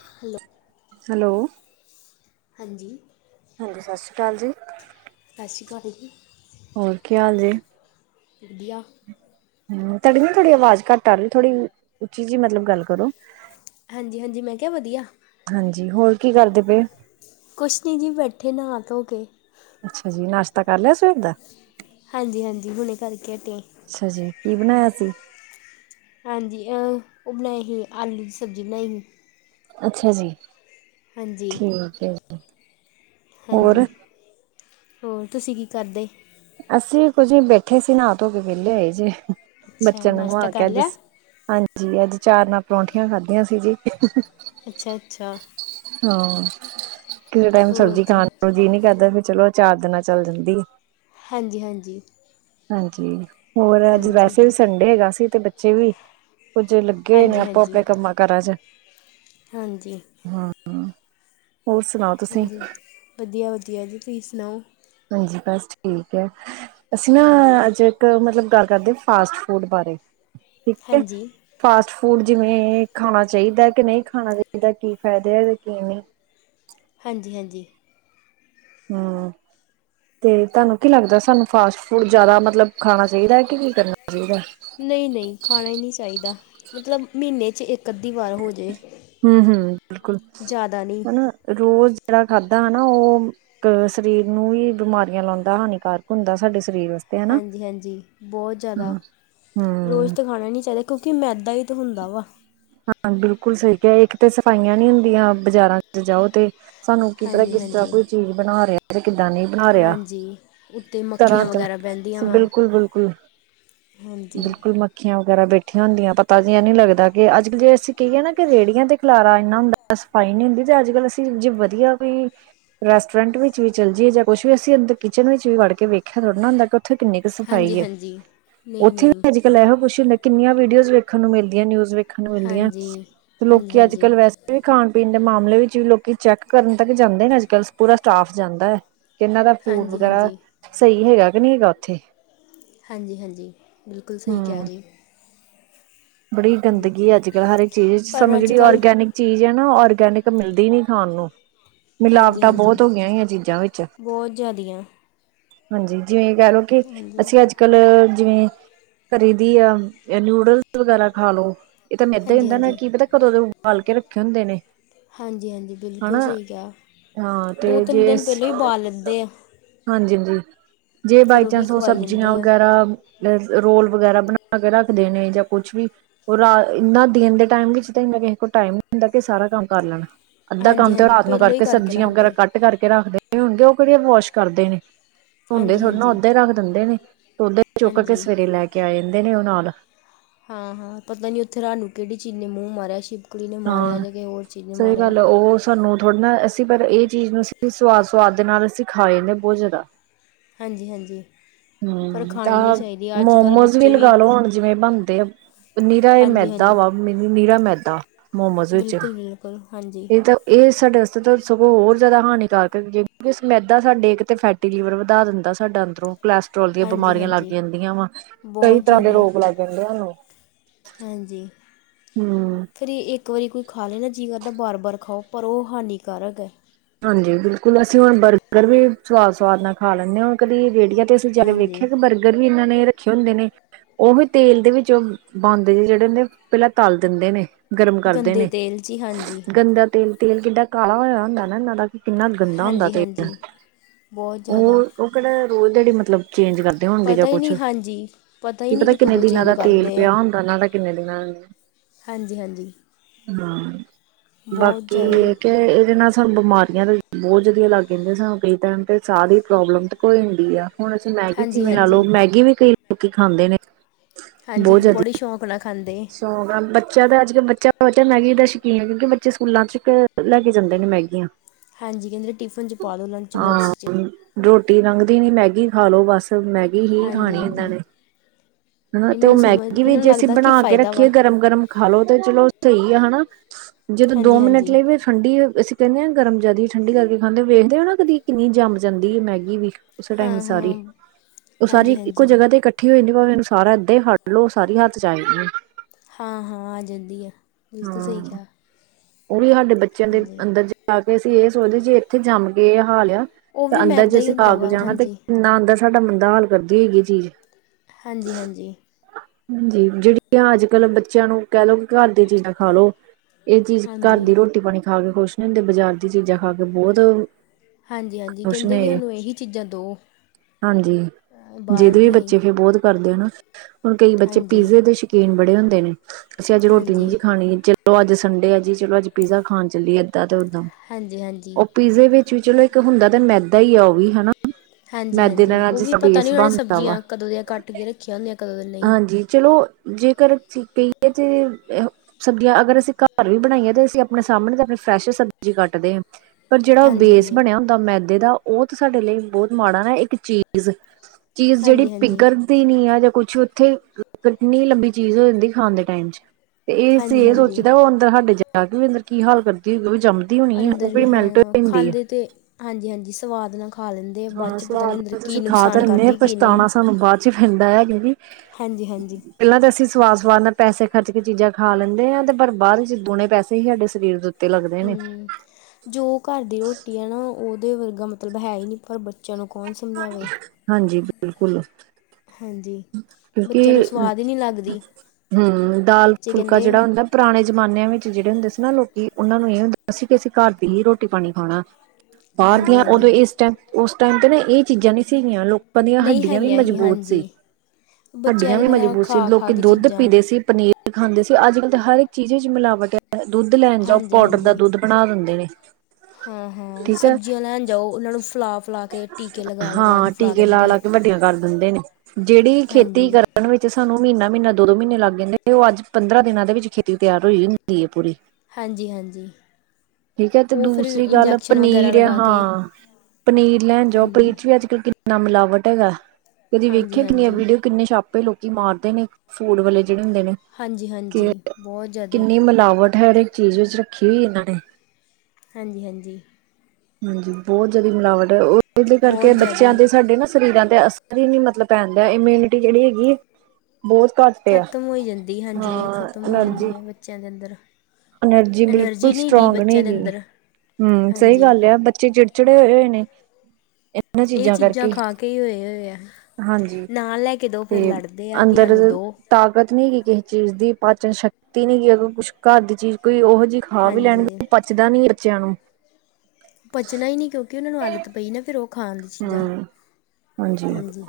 Hello hello. ਹਾਂਜੀ, ਹਾਂਜੀ ਸਤਿ ਸ਼੍ਰੀ ਅਕਾਲ ਜੀ। ਸਤਿ ਸ਼੍ਰੀ ਅਕਾਲ ਜੀ। ਹੋਰ, ਕੀ ਹਾਲ ਐ। ਵਧੀਆ ਹੂੰ, ਤੁਹਾਡੀ ਨਾ ਥੋੜੀ ਆਵਾਜ਼ ਘੱਟ ਆ ਰਹੀ ਥੋੜੀ, ਉੱਚੀ ਜੀ ਮਤਲਬ ਗੱਲ ਕਰੋ। ਹਾਂਜੀ, ਹਾਂਜੀ ਮੈਂ ਕਿਹਾ ਵਧੀਆ ਹਾਂਜੀ, ਹੋਰ ਕੀ ਕਰਦੇ ਪਏ। ਕੁਛ ਨੀ ਜੀ ਬੈਠੇ ਨਹਾ ਧੋ ਕੇ ਅੱਛਾ ਜੀ ਨਾਸ਼ਤਾ ਕਰ ਲਿਆ ਸਵੇਰ ਦਾ ਹਾਂਜੀ, ਹਾਂਜੀ ਹੁਣੇ ਕਰਕੇ ਹਟੇ ਅੱਛਾ ਜੀ, ਕੀ ਬਣਾਇਆ ਸੀ। ਹਾਂਜੀ ਆਹ, ਉਹ ਬਣਾਈ ਸੀ ਆਲੂ ਦੀ ਸਬਜ਼ੀ ਬਣਾਈ ਹੀ ਅੱਛਾ ਜੀ ਹਾਂਜੀ, ਠੀਕ ਐ ਜੀ। ਹਾਂਜੀ, ਹੋਰ ਤੁਸੀਂ ਕੀ ਕਰਦੇ। ਅਸੀਂ, ਕੁਝ ਬੈਠੇ ਸੀ ਨਹਾ ਧੋ ਕੇ ਵਿਹਲੇ ਹੋਏ ਸੀ ਜੇ ਅੱਛਾ ਬੱਚਿਆਂ ਨੂੰ ਨਾਸ਼ਤਾ ਨਵਾ ਕਰ ਕੇ ਅੱਜ, ਲਿਆ ਹਾਂਜੀ, ਅੱਜ, ਚਾਰ ਨਾਲ ਪਰੌਠੀਆਂ ਖਾਧੀਆਂ ਸੀ ਜੀ। ਅੱਛਾ, ਅੱਛਾ। ਹਾਂ, ਕਿਸੇ ਟਾਈਮ ਸਬਜ਼ੀ ਖਾਣ। ਜੀ ਨੀਂ ਕਰਦਾ ਫਿਰ ਚਲੋਂ ਆਚਾਰ ਦੇ ਨਾਲ ਚੱਲ ਜਾਂਦੀ। ਹਾਂਜੀ, ਹਾਂਜੀ, ਹਾਂਜੀ, ਹੋਰ ਅੱਜ ਹਾਂਜੀ ਵੈਸੇ ਵੀ ਸੰਡੇ ਹੈਗਾ ਸੀ ਬੱਚੇ ਵੀ। ਕੁੱਝ, ਲੱਗੇ ਨੇ ਹਾਂਜੀ ਆਪੋ ਆਪਣੇ ਕੰਮਾਂ ਕਾਰਾਂ ਚ। ਹਾਂਜੀ, ਹਾਂ, ਹੋਰ ਸੁਣਾਓ ਤੁਸੀਂ? ਹਾਂਜੀ, ਵਧੀਆ ਵਧੀਆ ਜੀ ਤੁਸੀਂ ਸੁਣਾਓ। ਹਾਂਜੀ, ਬਸ ਠੀਕ ਆ ਅਸੀਂ ਨਾ ਹਾਂਜੀ ਅੱਜ। ਮਤਲਬ ਗੱਲ ਕਰਦੇ ਫਾਸਟ ਫੂਡ ਬਾਰੇ ਠੀਕ ਐ। ਹਾਂਜੀ ਫਾਸਟ ਫੂਡ ਜਿਵੇਂ ਖਾਣਾ ਚਾਹੀਦਾ, ਕਿ ਨਹੀਂ ਖਾਣਾ ਚਾਹੀਦਾ ਕੀ ਫ਼ਾਇਦੇ ਐ ਤੇ ਕੀ ਨਹੀਂ। ਹਾਂਜੀ, ਹਾਂਜੀ, ਹਾਂ, ਤੇ ਤੁਹਾਨੂੰ ਕੀ ਲੱਗਦਾ, ਸਾਨੂੰ ਫਾਸਟ-ਫੂਡ ਜਿਆਦਾ ਮਤਲਬ ਖਾਣਾ ਚਾਹੀਦਾ ਹੈ ਕਿ, ਕੀ ਕਰਨਾ ਚਾਹੀਦਾ? ਨਹੀਂ-ਨਹੀਂ, ਖਾਣਾ ਹੀ ਨਹੀਂ ਚਾਹੀਦਾ, ਮਤਲਬ ਮ੍ਹੀਨੇ'ਚ ਇੱਕ ਇਕ ਅੱਧੀ ਵਾਰ ਹੋਜੇ, ਹਮ ਹਮ ਬਿਲਕੁਲ ਜ਼ਿਆਦਾ ਨਹੀਂ‌। ਹਨਾ ਰੋਜ਼, ਜਿਹੜਾ ਖਾਧਾ ਹਨਾ, ਉਹ ਇੱਕ ਸਰੀਰ ਨੂੰ ਈ ਬਿਮਾਰੀਆਂ ਲਾਉਂਦਾਂ, ਹਾਨੀਕਾਰਕ ਹੁੰਦਾ, ਸਾਡੇ ਸਰੀਰ ਵਾਸਤੇ। ਹਨਾ। ਹਾਂਜੀ-ਹਾਂਜੀ, ਬਹੁਤ ਜ਼ਿਆਦਾ ਹਮ ਰੋਜ਼ ਤਾਂ ਖਾਣਾ ਨਹੀਂ ਚਾਹੀਦਾ ਕਿਉਂਕਿ, ਮੈਦਾ ਹੀ ਤੋ, ਹੁੰਦਾ ਵਾ। ਹਾਂ, ਬਿਲਕੁਲ ਸਹੀ ਕਿਹਾ, ਇੱਕ ਤਾਂ ਸਫਾਈਆਂ ਨੀ ਹੁੰਦੀਆਂ, ਬਜ਼ਾਰਾਂ'ਚ ਜਾਓ ਤੇ। ਸਾਨੂੰ ਕੀ ਪਤਾ, ਹਾਂਜੀ ਕਿਸ ਤਰ੍ਹਾਂ ਹਾਂਜੀ ਕੋਈ ਚੀਜ਼ ਬਣਾ ਰਿਹਾ, ਤੇ ਕਿੱਦਾਂ ਨਹੀਂ ਬਣਾ ਰਿਹਾ। ਤੇ ਤਰ੍ਹਾਂ ਮੱਖੀਆਂ ਵਗੈਰਾ ਤਰ੍ਹਾਂ ਬਹਿੰਦੀਆਂ ਵਾ, ਬਿਲਕੁਲ ਬਿਲਕੁਲ ਹਾਂਜੀ। ਬਿਲਕੁਲ ਮੱਖੀਆਂ ਵਗੈਰਾ ਬੈਠੀਆਂ ਹੁੰਦੀਆਂ, ਪਤਾ ਜੀਆ ਨਹੀ ਲੱਗਦਾ, ਕਿ ਅੱਜਗ--ਜੇਸ ਅਸੀਂ ਕਹੀਏ ਨਾ ਕਿ ਰੇਹੜੀਆਂ ਤੇ ਖਲਾਰਾ‌ ਇੰਨਾ ਹੁੰਦਾ, ਸਫ਼ਾਈ ਨਹੀਂ ਹੁੰਦੀ ਤੇ, ਅੱਜ-ਕੱਲ ਅਸੀਂ ਜੇ ਵਧੀਆ ਕੋਈ ਰੈਸਟੋਰੈਂਟ, ਵਿੱਚ ਵੀ ਚੱਲ ਜਾਏ ਜਾਂ ਕੁੱਛ ਵੀ, ਅਸੀਂ ਅੰਦਰ ਕਿਚਨ ਵਿੱਚ, ਵੀ ਵੜਕੇ ਵੇਖਿਆ ਥੋੜਾ ਨਾ ਹੁੰਦਾ, ਕਕ ਉੱਥੇ, ਕਿੰਨੀ ਕੁ ਹਾਂਜੀ ਸਫ਼ਾਈ ਏ, ਹਾਂਜੀ ਨਹੀਂ ਉੱਥੇ ਨਹੀਂ ਵੀ ਕੱਲਾ ਇਹੋ ਕੁਛ ਹੁੰਦੇ, ਕਿੰਨੀਆਂ ਵੀਡੀਓਜ਼ ਵੇਖਣ ਨੂੰ ਮਿਲਦੀਆਂ ਨਿਊਜ਼ ਵੇਖਣ ਨੂੰ ਮਿਲਦੀਆਂ, ਹਾਂਜੀ ਤੇ ਹਾਂਜੀ ਲੋਕੀ ਹਾਂਜੀ ਅੱਜ-ਕੱਲ ਵੈਸੇ ਵੀ ਖਾਣ-ਪੀਣ ਦੇ ਮਾਮਲੇ ਵਿੱਚ ਵੀ ਲੋਕੀ ਚੈੱਕ ਕਰਨ ਤੱਕ ਜਾਂਦੇ ਨੇ ਅੱਜ-ਕੱਲ, ਪੂਰਾ ਸਟਾਫ ਜਾਂਦਾ ਐ। ਕਿ ਇਹਨਾਂ ਦਾ ਫੂਡ ਹਾਂਜੀ ਵਗੈਰਾ ਹਾਂਜੀ ਸਹੀ ਹੈਗਾ, ਕਿ ਨਹੀਂ ਹੈਗਾ, ਉੱਥੇ। ਹਾਂਜੀ-ਹਾਂਜੀ, ਬਿਲਕੁਲ ਸਹੀ ਕਹਿ ਹਮ ਰਹੇ ਓ। ਬੜੀ ਗੰਦਗੀ ਹੈ ਅੱਜ-ਕੱਲ ਹਰ ਇੱਕ ਚੀਜ਼'ਚ, ਪਰ ਸਾਨੂੰ ਅੱਜ ਜਿਹੜੀ ਕੱਲ੍ਹ ਔਰਗੈਨਿਕ ਚੀਜ਼ ਹੈ ਨਾ, ਔਰਗੈਨਿਕ ਮਿਲਦੀ ਨੀ ਖਾਣ ਨੂੰ। ਹਾਂਜੀ ਮਿਲਾਵਟਾਂ ਹਾਂਜੀ ਬਹੁਤ ਹੋ ਗਈਆਂ ਹੋਈਆਂ ਚੀਜ਼ਾਂ ਵਿੱਚ। ਬਹੁਤ ਜ਼ਿਆਦੀਆਂ ਹਾਂਜੀ, ਜਿਵੇਂ ਇਹ ਕਹਿਲੋ ਕਿ, ਹਾਂਜੀ ਅਸੀਂ ਅੱਜ ਕਲਰ, ਜਿਵੇਂ ਘਰੀ ਦੀਆ, ਨੂਡਲ ਵਗੈਰਾ ਖਾਲੋ। ਇਹ ਤਾਂ ਮੈਦਾ ਈ ਹਾਂਜੀ ਹੁੰਦਾ ਨਾ, ਹਾਂਜੀ ਕੀ ਪਤਾ ਕਦੋਂ ਦੇ ਉਬਾਲਕੇ ਰੱਖੇ ਹੁੰਦੇ ਨੇ। ਹਾਂਜੀ-ਹਾਂਜੀ, ਬਿਲਕੁਲ ਹਨਾ ਸਹੀ ਕਿਹਾ, ਹਾਂ ਦੋ-ਤਿੰਨ ਦਿਨ ਪਹਿਲਾਂ ਹੀ ਓਬਾਲ ਲੀਂਦੇ ਆ। ਹਾਂਜੀ-ਹਾਂਜੀ, ਜੇ ਫਿਰ ਉਹੀ ਬਾਈਚਾਂਸ ਉਹ ਖਵਾਈ ਸਬਜ਼ੀਆਂ ਜਾਂਦੇ ਆ ਵਗੈਰਾ ਰੋਲ ਵਗੈਰਾ ਬਣਾਕੇ ਰੱਖਦੇ ਨੇ, ਜਾ ਕੁਛ ਵੀ, ਔਰ ਆ ਇਨਾਂ ਦੇਣ ਦੇ ਟਾਈਮ ਵਿੱਚ ਤਾਂ ਇੰਨਾ ਕਿਹੇ ਕੋਲ ਟਾਈਮ ਨੀ ਹੁੰਦਾ ਕਿ, ਸਾਰਾ ਕੰਮ ਕਰ ਲੈਣ। ਅੱਧਾ ਕੰਮ ਹਾਂਜੀ ਤੇ ਓ ਹਾਂਜੀ ਰਾਤ ਨੂੰ ਪਹਿਲਾਂ ਹੀ ਕਰਕੇ, ਸਬਜ਼ੀਆਂ ਵਗੈਰਾ ਰੱਖਦੇ ਕੱਟ ਕਰਕੇ ਰੱਖਦੇ ਹੋਣਗੇ, ਉਹ ਕਿਹੜੀਆਂ ਵੌਸ਼ ਕਰਦੇ ਨੇ। ਧੋਂਦੇ ਹਾਂਜੀ ਥੋੜ ਨਾ ਹਾਂਜੀ ਓਦਾਂ ਹੀ ਰੱਖ ਦਿੰਦੇ ਨੇ। ਓਦਾਂ ਹੀ ਚੁੱਕਕੇ ਹਾਂਜੀ ਸਵੇਰੇ ਲੈਕੇ ਆ ਜਾਂਦੇ ਨੇ, ਉਹ ਨਾਲ। ਹਾਂ-ਹਾਂ, ਪਤਾ ਨਹੀਂ ਉੱਥੇ ਰਾਣ ਨੂੰ ਕਿਹੜੀ ਚੀਜ਼ ਨੇ ਮੂੰਹ ਮਾਰਿਆ ਸ਼ਿਪਕੜੀ ਨੇ ਮਾਰਿਆ, ਹਾਂ ਜਾ ਕਿਹੇ ਹੋਰ ਚੀਜ਼ ਨੇ ਸਹੀ ਮਾਰਿਆ। ਗੱਲ ਉਹ ਸਾਨੂੰ ਥੋੜ ਨਾ, ਅਸੀਂ ਪਰ ਇਹ ਚੀਜ਼ ਨੂੰ ਸਵਾਦ-ਸੁਵਾਦ ਦੇ ਨਾਲ ਅਸੀਂ ਖਾ ਲੈਂਦੇ ਹਾਂ, ਬਹੁਤ ਜ਼ਿਆਦਾ। ਹਾਂਜੀ-ਹਾਂਜੀ। ਹੂੰ, ਤਾ ਕੱਲ੍ਹ ਮੋਮੋਸ ਵੀ ਬੱਚੇ ਲਗਾਲੋ ਹੁਣ, ਜਿਵੇਂ ਬਣਦੇ ਆ। ਨੀਰਾ ਇਹ ਹਾਂਜੀ ਮੈਦਾ ਹਾਂਜੀ ਵਾ, ਮੈਨੂੰ ਨੀਰਾ ਮੈਦਾ। ਮੋਮੋਜ ਵਿੱਚ, ਬਿਲਕੁਲ ਬਿਲਕੁਲ ਹਾਂਜੀ ਇਹ ਤਾ ਇਹ ਸਾਡੇ ਵਾਸਤੇ ਤਾਂ ਸਗੋਂ ਹੋਰ ਜ਼ਿਆਦਾ ਹਾਨੀਕਾਰਕ ਏ, ਕਿਉਂਕੀ ਮੈਦਾ ਸਾਡੇ ਇੱਕ ਤੇ ਫੈਟ ਟੀ ਲੀਵਰ ਵਧਾ ਦਿੰਦਾ ਸਾਡਾ ਅੰਦਰੋਂ। ਕੋਲੈਸਟਰ੍ਰੋਲ ਦੀਆਂ ਹਾਂਜੀ ਬਿਮਾਰੀਆਂ ਲੱਗ ਹਾਂਜੀ ਜਾਂਦੀਆਂ ਵਾ, ਕਈ ਬਹੁਤ ਤਰ੍ਹਾਂ ਦੇ ਜ਼ਿਆਦੀਆਂ ਰੋਗ ਲੱਗ ਜਾਂਦੇ ਹਾੰਨੂ। ਹਾਂਜੀ। ਹੂੰ ਫਿਰ ਇਹ ਇੱਕ ਵਾਰੀ ਕੋਈ ਖਾਲੇ ਨਾ ਜੀਅ ਕਰਦਾ ਬਾਰ-ਬਾਰ ਖਾਓ, ਪਰ ਉਹ ਹਾਨੀਕਾਰਕ ਹੈ। ਹਾਂਜੀ, ਬਿਲਕੁਲ, ਅਸੀਂ ਹੁਣ ਬਰਗਰ ਵੀ ਸਵਾਦ-ਸਵਾਦ ਨਾਲ ਖਾ ਲੈਂਨੇ ਹਾਂ, ਕਦੀ ਰੇਹੜੀਆਂ ਅਸੀ ਜਾਕੇ ਹਾਂਜੀ ਵੇਖਿਆ, ਕਿ ਬਰਗਰ ਵੀ ਇਹਨਾਂ ਨੇ ਰੱਖੇ ਹੁੰਦੇ ਨੇ। ਉਹੀ ਤੇਲ ਦੇ ਵਿੱਚ, ਉਹ ਬੰਦ ਜੇ ਜਿਹੜੇ ਹੁੰਦੇ ਆ, ਪਹਿਲਾਂ ਤਲ ਦਿੰਦੇ ਨੇ। ਗਰਮ ਕਰਦੇ ਗੰਦੇ ਨੇ। ਤੇਲ ਜੀ ਹਾਂਜੀ ਗੰਦਾ ਤੇਲ, ਤੇਲ ਕਿੱਡਾ ਕਾਲਾ ਹੋਇਆ ਹੁੰਦਾ ਨਾ ਇਹਨਾਂ ਦਾ। ਕਿੰਨਾ ਗੰਦਾ ਹੁੰਦਾ ਹਾਂਜੀ ਤੇਲ, ਹਾਂਜੀ ਬਹੁਤ ਜ਼ਿਆਦਾ ਉਹ, ਉਹ ਕਿਹੜਾ ਰੋਜ਼ ਦਿਹਾੜੀ ਮਤਲਬ ਚੇਂਜ ਕਰ ਹੋਣਗੇ ਜਾ ਪਤਾ ਹੀ ਕੁਛ, ਨਹੀਂ ਹਾਂਜੀ ਹੀ ਕੀ ਨਹੀਂ ਪਤਾ ਕਿ ਕਿੰਨੇ ਕਦੋਂ ਦਿਨਾਂ ਚੇਂਜ ਦਾ ਤੇਲ ਕਰਦੇ ਪਿਆ ਹੁੰਦਾ ਇਹਨਾਂ ਦਾ, ਕਿੰਨੇ ਦਿਨਾਂ ਹਾਂਜੀ-ਹਾਂਜੀ। ਹਾਂ, ਬਾਕੀ ਜੀ ਕਿ ਇਹਦੇ ਨਾਲ ਸਾਨੂੰ ਬਿਮਾਰੀਆਂ ਤਾਂ ਬਹੁਤ ਜਾਦੀਆ ਲੱਗ ਜਾਂਦੀਆਂ, ਸਾਨੂੰ ਕਈ ਟਾਈਮ ਤੇ ਸਾਹ ਦੀ ਪ੍ਰੌਬਲਮ ਕੋਈ ਹੁੰਦੀ ਆ। ਹੁਣ ਅਸੀਂ ਮੈਗੀ ਹਾਂਜੀ ਜਿਵੇਂ ਲਾ ਲਓ। ਹਾਂਜੀ ਮੈਗੀ ਵੀ ਕਈ ਲੋਕੀ ਖਾਂਦੇ ਨੇ। ਹਾਂਜੀ ਬੜੀ ਸ਼ੌਕ ਨਾਲ ਖਾਂਦੇ। ਪ੍ਰੋਗਰਾਮ ਬੱਚੇ। ਬਹੁਤ ਜਿਆਦਾ ਅੱਜ ਕੱਲ੍ਹ ਬੱਚਾ ਬੱਚਾ ਬਹੁਤ ਜਿਆਦਾ ਮੈਗੀ ਦਾ ਸ਼ੌਕੀਨ ਹੈ ਕਿਉਂਕਿ ਬੱਚੇ ਸਕੂਲਾਂ ਚ ਲੈ ਕੇ ਜਾਂਦੇ ਨੇ ਮੈਗੀਆਂ। ਹਾਂਜੀ ਕਹਿੰਦੇ ਨੇ ਟਿਫਿਨ 'ਚ ਪਾ ਦਿਉ। ਲੰਚ ਹਾਂ ਬੋਕਸ 'ਚ ਰੋਟੀ ਲੰਘਦੀ ਨੀ ਮੈਗੀ ਖਾ ਲੋ ਬਸ ਮੈਗੀ ਹੀ ਹਾਂਜੀ ਖਾਣੀ ਇਹਨਾਂ ਹਾਂਜੀ ਨੇ। ਤੇ ਇਹਨਾਂ ਉਹ ਨੂੰ ਸਮਝ ਮੈਗੀ ਵੀ ਇਹਨਾਂ ਨੂੰ ਜੇ ਅਸੀਂ ਲੱਗਦਾ ਕਿ ਬਣਾ ਕੇ ਫਾਇਦਾ ਰੱਖੀਏ। ਵਾ ਗਰਮ ਗਰਮ ਖਾ ਲੋ ਤੇ ਚਲੋ ਸਹੀ ਆ ਹਨਾ ਜਦੋਂ ਦੋ ਹਾਂਜੀ ਮਿੰਟ ਹਾਂਜੀ ਲਈ ਵੀ। ਠੰਡੀ ਅਸੀਂ ਕਹਿੰਦੇ ਹਾਂ ਗਰਮ ਜ਼ਿਆਦਾ ਠੰਡੀ ਕਰਕੇ ਖਾਂਦੇ ਵੇਖਦੇ ਹੋ ਨਾ ਕਦੀ ਕਿੰਨੀ ਜੰਮ ਜਾਂਦੀ ਹੈ ਮੈਗੀ ਵੀ। ਉਸੇ ਟਾਈਮ ਹਾਂ ਹਾਂ ਸਾਰੀ ਉਹ ਸਾਰੀ ਹਾਂਜੀ ਇੱਕੋ ਹਾਂਜੀ ਜਗ੍ਹਾ ਤੇ ਇਕੱਠੀ ਹੋ ਜਾਂਦੀ। ਭਾਵੇਂ ਉਹਨ ਸਾਰਾ ਏਦਾਂ ਹੀ ਕੱਢ ਲਓ ਸਾਰੀ ਹੱਥ ਚ ਆ ਜਾਂਦੀ ਹੈ। ਹਾਂ ਹਾਂ ਆ ਜਾਂਦੀ ਆ ਬਿਲਕੁਲ ਸਹੀ ਹਾਂ ਕਿਹਾ। ਉਹ ਵੀ ਸਾਡੇ ਬੱਚਿਆਂ ਦੇ ਹਾਂਜੀ ਅੰਦਰ ਜਾ ਕੇ ਅਸੀਂ ਇਹ ਸੋਚਦੇ ਜੇ। ਤੇ ਜੰਮ ਕੇ ਏ ਹਾਲ ਆ ਉਹ ਤੇ ਵੀ ਅੰਦਰ ਜੇ ਮੈਦਾ ਹੀ ਅਸੀਂ ਪਾ ਹੁੰਦਾ ਕੇ ਵਾ ਜਾਣਾ ਤੇ ਹਾਂਜੀ ਕਿੰਨਾ ਅੰਦਰ। ਸਾਡਾ ਮੰੰਦਾ ਹਾਲ ਕਰਦੀ ਹੈਗੀ ਏ ਚੀਜ਼। ਹਾਂਜੀ-ਹਾਂਜੀ। ਹਾਂਜੀ, ਜਿਹੜੀਆਂ ਅੱਜ ਕੱਲ੍ਹ ਬੱਚਿਆਂ ਨੂੰ ਕਹਿ ਲਓ ਘਰ ਦੀਆਂ ਚੀਜ਼ਾਂ ਖਾ ਲਉ। ਇਹ ਚੀਜ਼ ਘਰ ਹਾਂਜੀ ਦੀ ਰੋਟੀ ਪਾਣੀ ਖਾ ਕੇ ਖੁਸ਼ ਨਹੀਂ ਹੁੰਦੇ ਬਾਜ਼ਾਰ ਦੀ ਚੀਜ਼ਾਂ ਖਾ ਕੇ ਬਹੁਤ। ਹਾਂਜੀ, ਹਾਂਜੀ ਖੁਸ਼ ਕਹਿੰਦੇ ਨੇ ਕਿ ਇਹ ਸਾਨੂੰ ਇਹੀ ਚੀਜ਼ਾਂ ਦਿਓ। ਹਾਂਜੀ, ਅ, ਬਾਹਰ ਜਿਹਦੇ ਦੀਆਂ ਹੀ ਬੱਚੇ ਫਿਰ ਬਹੁਤ। ਕਰਦੇ ਆ ਨਾਂ ਕਈ ਬੱਚੇ ਹਾਂਜੀ ਪੀਜ਼ੇ ਦੇ ਸ਼ੌਕੀਨ ਬੜੇ ਹੁੰਦੇ ਨੇ ਅਸੀਂ ਅੱਜ ਰੋਟੀ ਨਹੀਂ ਹਾਂਜੀ ਜੀ ਖਾਣੀ। ਚਲੋ ਅੱਜ ਸੰਡੇ ਆ ਜੀ ਚਲੋ ਅੱਜ ਪੀਜ਼ਾ ਖਾਣ ਚੱਲੀਏ ਇਦਾਂ ਤੇ ਉਦਾਂ। ਹਾਂਜੀ ਹਾਂਜੀ। ਪੀਜ਼ੇ ਵਿੱਚ ਵੀ ਚਲੋ ਇੱਕ ਹੁੰਦਾ ਤਾਂ ਮੈਦਾ ਹੀ ਆ ਉਹ ਵੀ ਹਨਾ। ਹਾਂਜੀ, ਮੈਦੇ ਹਾਂਜੀ ਨਾਲ ਉਹ ਅੱਜ ਵੀ ਪਤਾ ਨੀ ਬੇਸ ਉਹਨੇ ਬਣਦਾ ਵਾ ਸਬਜ਼ੀਆਂ ਕਦੋਂ ਦੀਆਂ ਕੱਟ ਕੇ ਰੱਖੀਆਂ ਹੁੰਦੀਆਂ। ਕਦੋਂ ਦੀਆਂ ਨਹੀਂ ਹਾਂਜੀ ਚਲੋ ਜੇਕਰ ਫਿਰ ਕਹੀਏ ਜੇ। ਸਬਜ਼ੀਆਂ ਅਗਰ ਅਸੀਂ ਘਰ ਵੀ ਬਣਾਈਆਂ ਤੇ ਅਸੀਂ ਆਪਣੇ ਸਾਹਮਣੇ ਤਾਂ ਆਪਣੀ ਫਰੈਸ਼ ਸਬਜ਼ੀ ਕੱਟਦੇ ਹਾਂ। ਪਰ ਜਿਹੜਾ ਉਹ ਹਾਂਜੀ ਬੇਸ ਹਾਂਜੀ ਬਣਿਆ ਹੁੰਦਾ ਮੈਦੇ ਦਾ ਉਹ ਤਾਂ ਸਾਡੇ ਲਈ ਬਹੁਤ ਮਾੜਾ ਨਾ ਇੱਕ ਚੀਜ਼। ਚੀਜ਼ ਜਿਹੜੀ ਹਾਂਜੀ ਹਾਂਜੀ ਪਿਗਲਦੀ ਨੀ ਆ ਜਾਂ ਕੁਛ। ਉੱਥੇ ਕਿੰਨੀ ਲੰਬੀ ਚੀਜ਼ ਹੋ ਜਾਂਦੀ ਖਾਣ ਦੇ ਟਾਈਮ ਚ ਤੇ ਇਹ ਅਸੀਂ ਹਾਂਜੀ ਇਹ ਹਾਂਜੀ ਸੋਚਦਾ ਉਹ ਅੰਦਰ ਸਾਡੇ। ਜਾ ਕੇ ਵੀ ਅੰਦਰ ਕੀ ਹਾਲ ਕਰਦੀ ਹੋਏਗੀ ਉਹ ਵੀ ਜੰਮ। ਅੰਦਰ ਵੀ ਹਾਂ ਖਾਂਦੇ ਤੇ ਹਾਂਜੀ-ਹਾਂਜੀ ਸਵਾਦ ਨਾਲ ਖਾ ਲੈਂਦੇ। ਆ ਬਾਅਦ ਹਾਂ 'ਚ ਪਤਾ ਸਵਾਦ ਨਹੀਂ ਅੰਦਰ ਨਾਲ ਕੀ ਤੁਸੀਂ ਖਾ ਤਾਂ ਨੁਕਸਾਨ ਲੈਨੇ ਕਰਦੀ ਕੀ ਪਛਤਾਉਣਾ ਸਾਨੂੰ ਬਾਅਦ ਚ ਹੀ ਪੈਂਦਾ ਕਿਉਂਕਿ। ਹਾਂਜੀ-ਹਾਂਜੀ। ਪਹਿਲਾਂ ਤਾਂ ਅਸੀਂ ਸਵਾਦ ਸਵਾਦ ਨਾਲ ਪੈਸੇ ਖਰਚ ਕੇ ਚੀਜ਼ਾਂ ਖਾ ਲੈਂਦੇ ਹਾਂ ਤੇ ਪਰ ਬਾਅਦ ਵਿੱਚ ਦੁਣੇ ਪੈਸੇ ਹੀ ਸਾਡੇ ਸਰੀਰ ਦੇ ਉਤੇ। ਹੂੰ, ਜੋ ਘਰ ਦੀ ਰੋਟੀ ਹੈ ਨਾ ਉਹਦੇ ਵਰਗਾ ਮਤਲਬ ਹੈ ਹੀ ਨਹੀਂ। ਪਰ ਬਚ ਚਲੋ ਕੌਣ ਸਮਝਾਵੇ। ਹਾਂਜੀ, ਬਿਲਕੁਲ ਹਾਂਜੀ ਬੱਚਿਆਂ ਨੂੰ ਕਿਉਂਕਿ ਸਵਾਦ ਹੀ ਨਹੀਂ ਲੱਗਦੀ ਹੂੰ ਦਾਲ ਬੱਚੇ ਫੁਲਕਾ ਕਹਿੰਦੇ ਜਿਹੜਾ ਹੁੰਦਾ। ਪੁਰਾਣੇ ਜਮਾਨਿਆਂ ਵਿੱਚ ਜਿਹੜੇ ਹੁੰਦੇ ਸੀ ਨਾ ਲੋਕੀ ਉਹਨਾਂ ਨੂੰ ਇਹ ਹੁੰਦਾ ਸੀ ਕਿ ਅਸੀਂ ਘਰ ਦੀ ਹੀ ਰੋਟੀ ਪਾਣੀ ਖਾਣਾ। ਬਾਹਰ ਹਾਂਜੀ ਦੀਆਂ ਉਦੋਂ ਹਾਂਜੀ ਇਸ ਟਾਈਮ ਉਸ ਟਾਈਮ ਤੇ ਨਾ ਇਹ ਚੀਜ਼ਾਂ ਨਹੀ ਸੀ। ਸੀਗੀਆਂ ਲੋਕਾਂ ਦੀਆਂ ਨਹੀਂ ਹੱਡੀਆਂ ਵੀ ਹੈਗੀਆਂ ਮਜ਼ਬੂਤ ਸੀ। ਹਾਂਜੀ ਬੱਚੇ ਹੱਡੀਆਂ ਅੱਜ ਵੀ ਕੱਲ੍ਹ ਮਜ਼ਬੂਤ ਸੀ ਖਾ ਖਾ ਲੋਕੀ ਕੇ ਦੁੱਧ ਚੀਜ਼ਾਂ ਪੀਦੇ ਸੀ। ਪਨੀਰ ਖਾਂਦੇ ਸੀ, ਅੱਜ ਕਲ੍ਹ ਤੇ ਹਰ ਇੱਕ ਚੀਜ਼ ਵਿੱਚ ਮਿਲਾਵਟ ਹੈ। ਦੁੱਧ ਲੈਣ ਜਾਓ, ਹਾਂਜੀ ਪਾਊਡਰ ਦਾ ਹਾਂਜੀ ਦੁੱਧ ਬਣਾ ਦਿੰਦੇ ਨੇ। ਹਾਂ ਹਾਂ ਠੀਕ ਹੈ ਸਬਜ਼ੀਆਂ ਲੈਣ ਜਾਓ। ਉਹਨਾਂ ਨੂੰ ਫੁੱਲਾਂ ਫੁੱਲਾਂ ਕੇ ਟੀਕੇ ਲ ਹਾਂ ਟੀਕੇ ਲਾ-ਲਾ ਕੇ ਵੱਡੀਆਂ ਕਰ ਦਿੰਦੇ ਨੇ। ਜਿਹੜੀ ਖੇਤੀ ਹਾਂਜੀ ਕਰ ਜਿਹਨਾਂ ਵਿੱਚ ਸਾਨੂੰ ਵਿੱਚ ਸਾਨੂੰ ਮਹੀਨਾ-ਮਹੀਨਾ ਦੋ-ਦੋ ਮਹੀਨੇ ਲੱਗ ਜਾਨੇ ਉਹ ਅੱਜ ਪੰਦਰਾਂ ਦਿਨਾਂ ਦੇ ਵਿੱਚ ਖੇਤੀ ਤਿਆਰ ਹੋਈ ਹੁੰਦੀ ਹੈ ਪੂਰੀ। ਹਾਂਜੀ-ਹਾਂਜੀ। ਠੀਕ ਹੈ ਤੇ ਦੂਸਰੀ ਗੱਲ ਵਗੈਰਾ ਪਨੀਰ ਆ ਲਗਾ ਕੇ ਹਾਂ ਪਨੀਰ ਲੈਣ ਜਾਓ। ਹਾਂਜੀ ਪਨੀਰ ਚ ਅੱਜ ਕੱਲ ਕਿੰਨਾ ਮਿਲਾਵਟ ਹੈਗਾ, ਕਦੀ ਹਾਂਜੀ ਵੇਖਿਆ ਕਿੰਨੀਆਂ ਹਾਂਜੀ ਵੀਡੀਓ ਕਿੰਨੇ ਛਾਪੇ ਲੋਕੀ ਮਾਰਦੇ ਨੇ। ਫੂਡ ਵਾਲੇ ਜਿਹੜੇ ਹੁੰਦੇ ਨੇ ਹਾਂਜੀ ਕਿ ਹਾਂਜੀ ਅ ਬਹੁਤ ਜ਼ਿਆਦਾ ਕਿੰਨੀ ਮਿਲਾਵਟ ਹੈ ਇਹਦੇ ਚੀਜ਼ ਵਿੱਚ ਰੱਖੀ ਹੋਈ ਇਹਨਾਂ ਨੇ। ਹਾਂਜੀ-ਹਾਂਜੀ। ਹਾਂਜੀ ਬਹੁਤ ਜ਼ਿਆਦਾ ਮਿਲਾਵਟ ਹੈ ਉਹ ਇਹਦੇ ਬਹੁਤ ਕਰਕੇ ਜ਼ਿਆਦਾ ਬੱਚਿਆਂ ਦੇ ਸਾਡੇ ਨਾ ਸਰੀਰਾਂ ਤੇ ਅਸਰ ਹੀ ਨਹੀਂ ਮਤਲਬ ਪੈਂਦਾ ਇਮਿਊਨਿਟੀ ਜਿਹੜੀ ਹੈਗੀਏ। ਬਹੁਤ ਘੱਟ ਖ਼ਤਮ ਹੋਈ ਜਾਂਦੀ, ਹਾਂਜੀ ਇਹ ਹਾਂ ਖ਼ਤਮ ਹੋਈ ਐਨਰਜੀ ਜਾਂਦੀ ਹੈ ਬੱਚਿਆਂ ਦੇ ਅੰਦਰ। ਐਨਰਜੀ ਬਿਲਕੁਲ ਸਟਰੋਂਗ ਨਹੀਂ ਹੈਗੀ ਹੂੰ ਸਹੀ ਹਾਂਜੀ ਗੱਲ ਆ ਬੱਚੇ ਚਿੜਚਿੜੇ ਚਿੜੇ ਹੋਏ ਹੋਏ ਨੇ ਏ। ਇਹ ਚੀਜ਼ਾਂ ਖਾ ਕੇ ਹੀ ਹੋਏ-ਹੋਏ ਅ। ਹਾਂਜੀ ਨਾ ਲੈ ਕੇ ਦੋ ਫਿਰ ਤੇ ਲੜਦੇ ਆ ਕਿ ਸਾਨੂੰ ਅੰਦਰ ਦੋ। ਤਾਕਤ ਨਹੀਂ ਹੈਗੀ ਕਿਸੇ ਚੀਜ਼ ਦੀ ਪਾਚਨ ਸ਼ਕਤੀ ਨਹੀਂ ਹੈਗੀ ਅਗਰ ਕੁਛ ਘਰ ਦੀ ਚੀਜ਼ ਕੋਈ ਉਹੋ ਜਿਹੀ ਖਾ ਵੀ ਹਾਂਜੀ ਲੈਣਗੇ ਪੱਚਦਾ ਨਹੀਂ ਏ ਬੱਚਿਆਂ ਨੂੰ। ਪਚਣਾ ਹੀ ਨਹੀਂ ਕਿਉਂਕਿ ਉਹਨਾਂ ਨੂੰ ਆਦਤ ਪਈ ਨਾ ਫਿਰ ਉਹ ਖਾਣ ਦੀ ਚੀਜ਼ਾਂ ਹੂੰ, ਹਾਂਜੀ।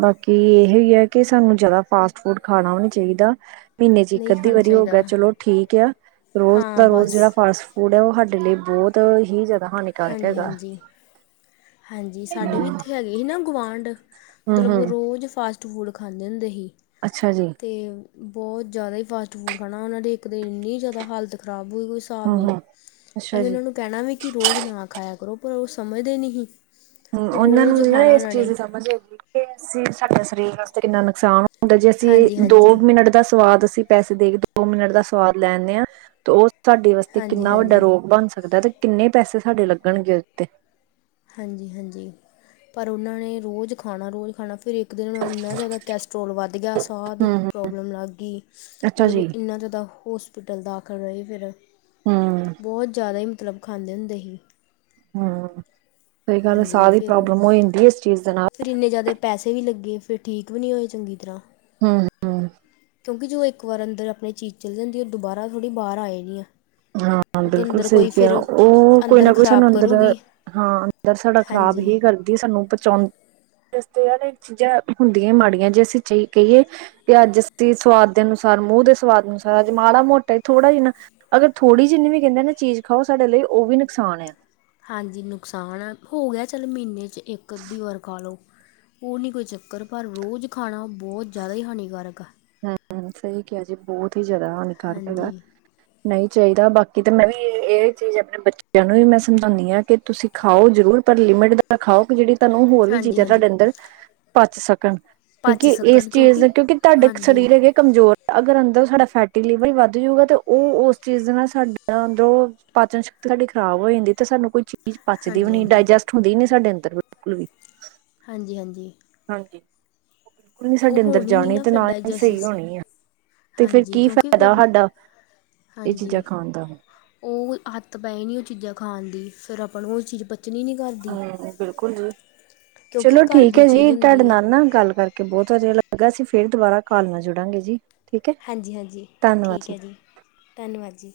ਬਾਕੀ ਇਹੋ ਹੀ ਹੈ ਕਿ ਸਾਨੂੰ ਜ਼ਿਆਦਾ ਫਾਸਟ ਫੂਡ ਖਾਣਾ ਵੀ ਨਹੀਂ ਚਾਹੀਦਾ। ਮਹੀਨੇ ਚ ਇੱਕ ਨਹੀਂ ਅੱਧੀ ਖਾਣਾ ਵਾਰੀ ਹੋ ਗਿਆ ਚਾਹੀਦਾ ਚਲੋ ਠੀਕ ਆ ਰੋਜ਼ ਹਾਂ ਦਾ ਰੋਜ਼ ਬਸ ਜਿਹੜਾ ਫਾਸਟ ਫੂਡ ਉਹ ਸਾਡੇ ਲਈ ਬਹੁਤ ਹੀ ਜਿਆਦਾ ਹਾਂਜੀ-ਹਾਂਜੀ-ਹਾਂਜੀ ਸਾਡੇ ਵੀ ਹਮ ਇੱਥੇ ਹੈ ਸੇਰੀ ਨਾ ਗੁਆਂਢ ਮਤਲਬ ਉਹ ਹਮ ਰੋਜ਼ ਫਾਸਟ ਫੂਡ ਖਾਂਦੇ ਹੁੰਦੇ ਸੀ ਅੱਛਾ ਜੀ ਤੇ ਬਹੁਤ ਜ਼ਿਆਦਾ ਹੀ ਫਾਸਟ ਫੂਡ ਖਾਣਾ ਉਹਨਾਂ ਦੀ ਇੱਕ ਦਿਨ ਇੰਨੀ ਜ਼ਿਆਦਾ ਹਾਲਤ ਖਰਾਬ ਹੋਈ ਸੀ। ਹਿਸਾਬ ਹਮ ਨਹੀਂ, ਹਮ ਅੱਛਾ ਅਸੀਂ ਜੀ ਉਹਨਾਂ ਨੂੰ ਕਹਿਣਾ ਵੀ ਕਿ ਰੋਜ਼ ਨਾ ਖਾਇਆ ਕਰੋ ਪਰ ਉਹ ਸਮਝਦੇ ਨਹੀਂ ਹੀ। ਹੂੰ, ਉਹਨਾਂ ਨੂੰ ਇਹ ਹੈ ਇਸ ਚੀਜ਼ ਦੀ ਸਮਝ ਹੈਗੀ ਕਿ ਅਸੀਂ ਸਾਡੇ ਸਰੀਰ ਵਾਸਤੇ ਕਿੰਨਾ ਨੁਕਸਾਨ ਹੁੰਦਾ ਜੇ ਹਾਂਜੀ ਅਸੀਂ ਦੋ ਹਾਂਜੀ ਮਿੰਟ ਦਾ ਸਵਾਦ ਅਸੀਂ ਪੈਸੇ ਦੇਕੇ ਦੋ ਮਿੰਟ ਦਾ ਸਵਾਦ ਲੈ ਆਨੇ ਆ ਤੇ ਉਹ ਸਾਡੇ ਵਾਸਤੇ ਹਾਂਜੀ ਕਿੰਨਾ ਵੱਡਾ ਹਾਂਜੀ ਰੋਗ ਬਣ ਸਕਦਾ ਤੇ ਕਿੰਨੇ ਪੈਸੇ ਸਾਡੇ ਲੱਗਣਗੇ ਉੱਤੇ। ਹਾਂਜੀ-ਹਾਂਜੀ ਪਰ ਉਹਨਾਂ ਨੇ ਰੋਜ਼ ਖਾਣਾ ਰੋਜ਼ ਖਾਣਾ ਫਿਰ ਇੱਕ ਇੱਕ ਦਿਨ ਉਹਨਾਂ ਦਾ ਇੰਨਾ ਜ਼ਿਆਦਾ ਕੈਸਟਰੋਲ ਵੱਧ ਗਿਆ ਸਾਹ ਹਮ ਦੀ ਹਮ ਪ੍ਰੋਬਲਮ ਲੱਗ ਗੀ। ਅੱਛਾ ਮਤਲਬ ਜੀ ਇੰਨਾ ਜ਼ਿਆਦਾ ਹੋਸ ਪਿਟਲ ਦਾਖਲ ਰਹੀ ਫਿਰ ਹਮ ਬਹੁਤ ਜ਼ਿਆਦਾ ਹੀ ਮਤਲਬ ਖਾਂਦੇ ਹੁੰਦੇ ਸੀ ਹੂੰ ਸਹੀ ਗੱਲ ਹਾਂਜੀ ਸਾਹ ਦੀ ਫਿਰ ਪ੍ਰੋਬਲਮ ਹੋ ਜਾਂਦੀ ਹੈ ਇਸ ਚੀਜ਼ ਦੇ ਨਾਲ ਫਿਰ ਇੰਨੇ ਜ਼ਿਆਦਾ ਪੈਸੇ ਵੀ ਲੱਗੇ ਫਿਰ ਠੀਕ ਵੀ ਨਹੀਂ ਹੋਏ ਚੰਗੀ ਤਰ੍ਹਾਂ ਹਾਂ ਕਿਉਂਕਿ ਜਦੋਂ ਇੱਕ ਵਾਰ ਅੰਦਰ ਆਪਣੀ ਚੀਜ਼ ਚਦੀੁੰਦੀ ਉਹ ਦੁਬਾਰਾ ਥੜੀ ਬਾਹਰ ਆਈ ਦੀ ਹੈ। ਹਾਂ ਬਿਲਕੁਲ ਸਹੀ ਕਿਹਾ ਉਹ ਕੋਈ ਅੰਦਰ ਨਾ ਕੋਈ ਸਾਨੂੰ ਖ਼ਰਾਬ ਅੰਦਰ ਕਰੂਗੀ ਹਾਂ ਅੰਦਰ ਸੜਾ ਖ਼ਰਾਬ ਹਾਂਜੀ ਹੀ ਕਰਦੀ ਸਾਨੂੰ ਪਚਾਉਣ ਦੱਸ ਯਾਰ ਚੀਜ਼ਾਂ ਹੁੰਦੀਆਂ ਮਾੜੀਆਂ ਜੇ ਅਸੀਂ ਚ ਕਹੀਏ ਤੇ ਅਜ ਦੀ ਸਵਾਦ ਦੇ ਅਨੁਸਾਰ ਮੂੰਹ ਦੇ ਸਵਾਦ ਅਨੁਸਾਰ ਅੱਜ ਮਾੜਾ ਮੋਟਾ ਹੀ ਥੋੜਾ ਜਿੰਨਾ ਅਗਰ ਥੋੜ੍ਹੀ ਜਿੰਨੀ ਵੀ ਕਹਿੰਦੇ ਨਾ ਚੀਜ਼ ਖਾਓ ਸਾਡੇ ਲਈ ਉਹ ਵੀ ਨੁਕਸਾਨ ਆ ਹਾਂਜੀ ਨੁਕਸਾਨ ਹੋ ਗਿਆ ਚੱਲ ਮਹੀਨੇ ਚ ਇੱਕ ਅੱਧੀ ਵਾਰ ਖਾ ਲੋ ਉਹ ਨਹੀਂ ਕੋਈ ਚੱਕਰ ਪਰ ਰੋਜ਼ ਖਾਣਾ ਬਹੁਤ ਜ਼ਿਆਦਾ ਹੀ ਹਾਨੀਕਾਰਕ ਆ ਹੂੰ ਸਹੀ ਕਿਹਾ ਜੀ ਬਹੁਤ ਹੀ ਜ਼ਿਆਦਾ ਹਾਨੀਕਾਰਕ ਹੈਗਾ ਹਾਂਜੀ ਨਹੀਂ ਚਾਹੀਦਾ ਬਾਕੀ ਤਾਂ ਮੈਂ ਵੀ ਇਹ ਚੀਜ਼ ਆਪਣੇ ਬੱਚਿਆਂ ਨੂੰ ਵੀ ਮੈਂ ਸਮਝਾਉਂਦੀ ਹਾਂ ਕਿ ਤੁਸੀਂ ਖਾਓ ਜ਼ਰੂਰ ਪਰ ਲਿਮਿਟ ਦਾ ਖਾਓ ਕਿ ਜਿਹੜੀ ਤੁਹਾਨੂੰ ਹੋਰ ਵੀ ਹਾਂਜੀ ਚੀਜ਼ਾਂ ਹਾਂਜੀ ਤੁਹਾਡੇ ਅੰਦਰ ਪਚ ਸਕਣ ਪਚ ਕਿਉਂਕਿ ਇਸ ਸਕਣ ਚੀਜ਼ ਨੂੰ ਕਿਉਂਕਿ ਤੁਹਾਡੇ ਹਾਂਜੀ ਇਹ ਕਮਜ਼ੋਰ ਅਗਰ ਅੰਦਰ ਸਾਡਾ ਫੈਟੀ ਲੇਵਲ ਵੱਧ ਜੂਗਾ ਤੇ ਉਹ ਉਸ ਚੀਜ਼ ਦੇ ਨਾਲ ਸਾਡਾ ਅੰਦਰੋਂ ਪਾਚਨ ਸ਼ਕਤੀ ਸਾਡੀ ਖ਼ਰਾਬ ਹੋ ਜਾਂਦੀ ਤੇ ਸਾਨੂੰ ਕੋਈ ਚੀਜ਼ ਪਚਦੀ ਵੀ ਹਾਂਜੀ ਨ ਹਾਂਜੀ ਡਾਇਜੈਸਟ ਹੁੰਦੀ ਹੀ ਨ ਸਾਡੇ ਅੰਦਰ ਬਿਲਕੁਲ ਵੀ ਹਾਂਜੀ-ਹਾਂਜੀ। ਹਾਂਜੀ। ਕੋਈ ਨੀ ਸਾਡੇ ਅੰਦਰ ਹੋਣੀ ਨਹੀਂ ਜਾਣੀ ਤੇ ਫਿਰ ਨਾ ਹੀ ਸਹੀ ਡਾਇਜੈਸਟ ਹੋਣੀ ਆ। ਤੇ ਫਿਰ ਹਾਂਜੀ ਕੀ ਕਿਉਂਕਿ ਫਾਇਦਾ ਫਿਰ ਹਾਂਡਾ ਇਹ ਚੀਜ਼ਾਂ ਹਾਂਜੀ ਖਾਣ ਦ। ਉਹ ਆਦਤ ਪੈ ਜਾਣੀ ਆ ਉਹ ਚੀਜ਼ਾਂ ਖਾਣ ਦੀ ਫਿਰ ਆਪਾਂ ਨੂੰ ਉਹ ਧਚੀਜ਼ ਤ ਨੀ ਕਰਦੀ ਹਾ ਬਿਲਕੁਲ ਜੀ ਕਿਉਂਕਿ ਚਲੋ ਘਰ ਠੀਕ ਦੀ ਹੈ ਚੀਜ਼ ਜੀ ਤੁਹਾਡੇ ਹੁੰਦੀ ਹੈ ਨਾਲ ਨਾ ਗੱਲ ਕਰ ਬਹੁਤ ਵਧੀਆ ਲੱਗਾ ਅਸੀਂ ਫਿਰਰ ਦੁਬਾਰਾ ਕਾਲ ਨਾਲ ਜੁੜਾਂਗੇ ਜੀ ਠੀਕ ਹੈ ਹਾਂਜੀ ਹਾਂਜੀ ਧੰਨਵਾਦ ਠੀਕ ਜੀ ਹੈ ਧੰਨਵਾਦ ਜੀ।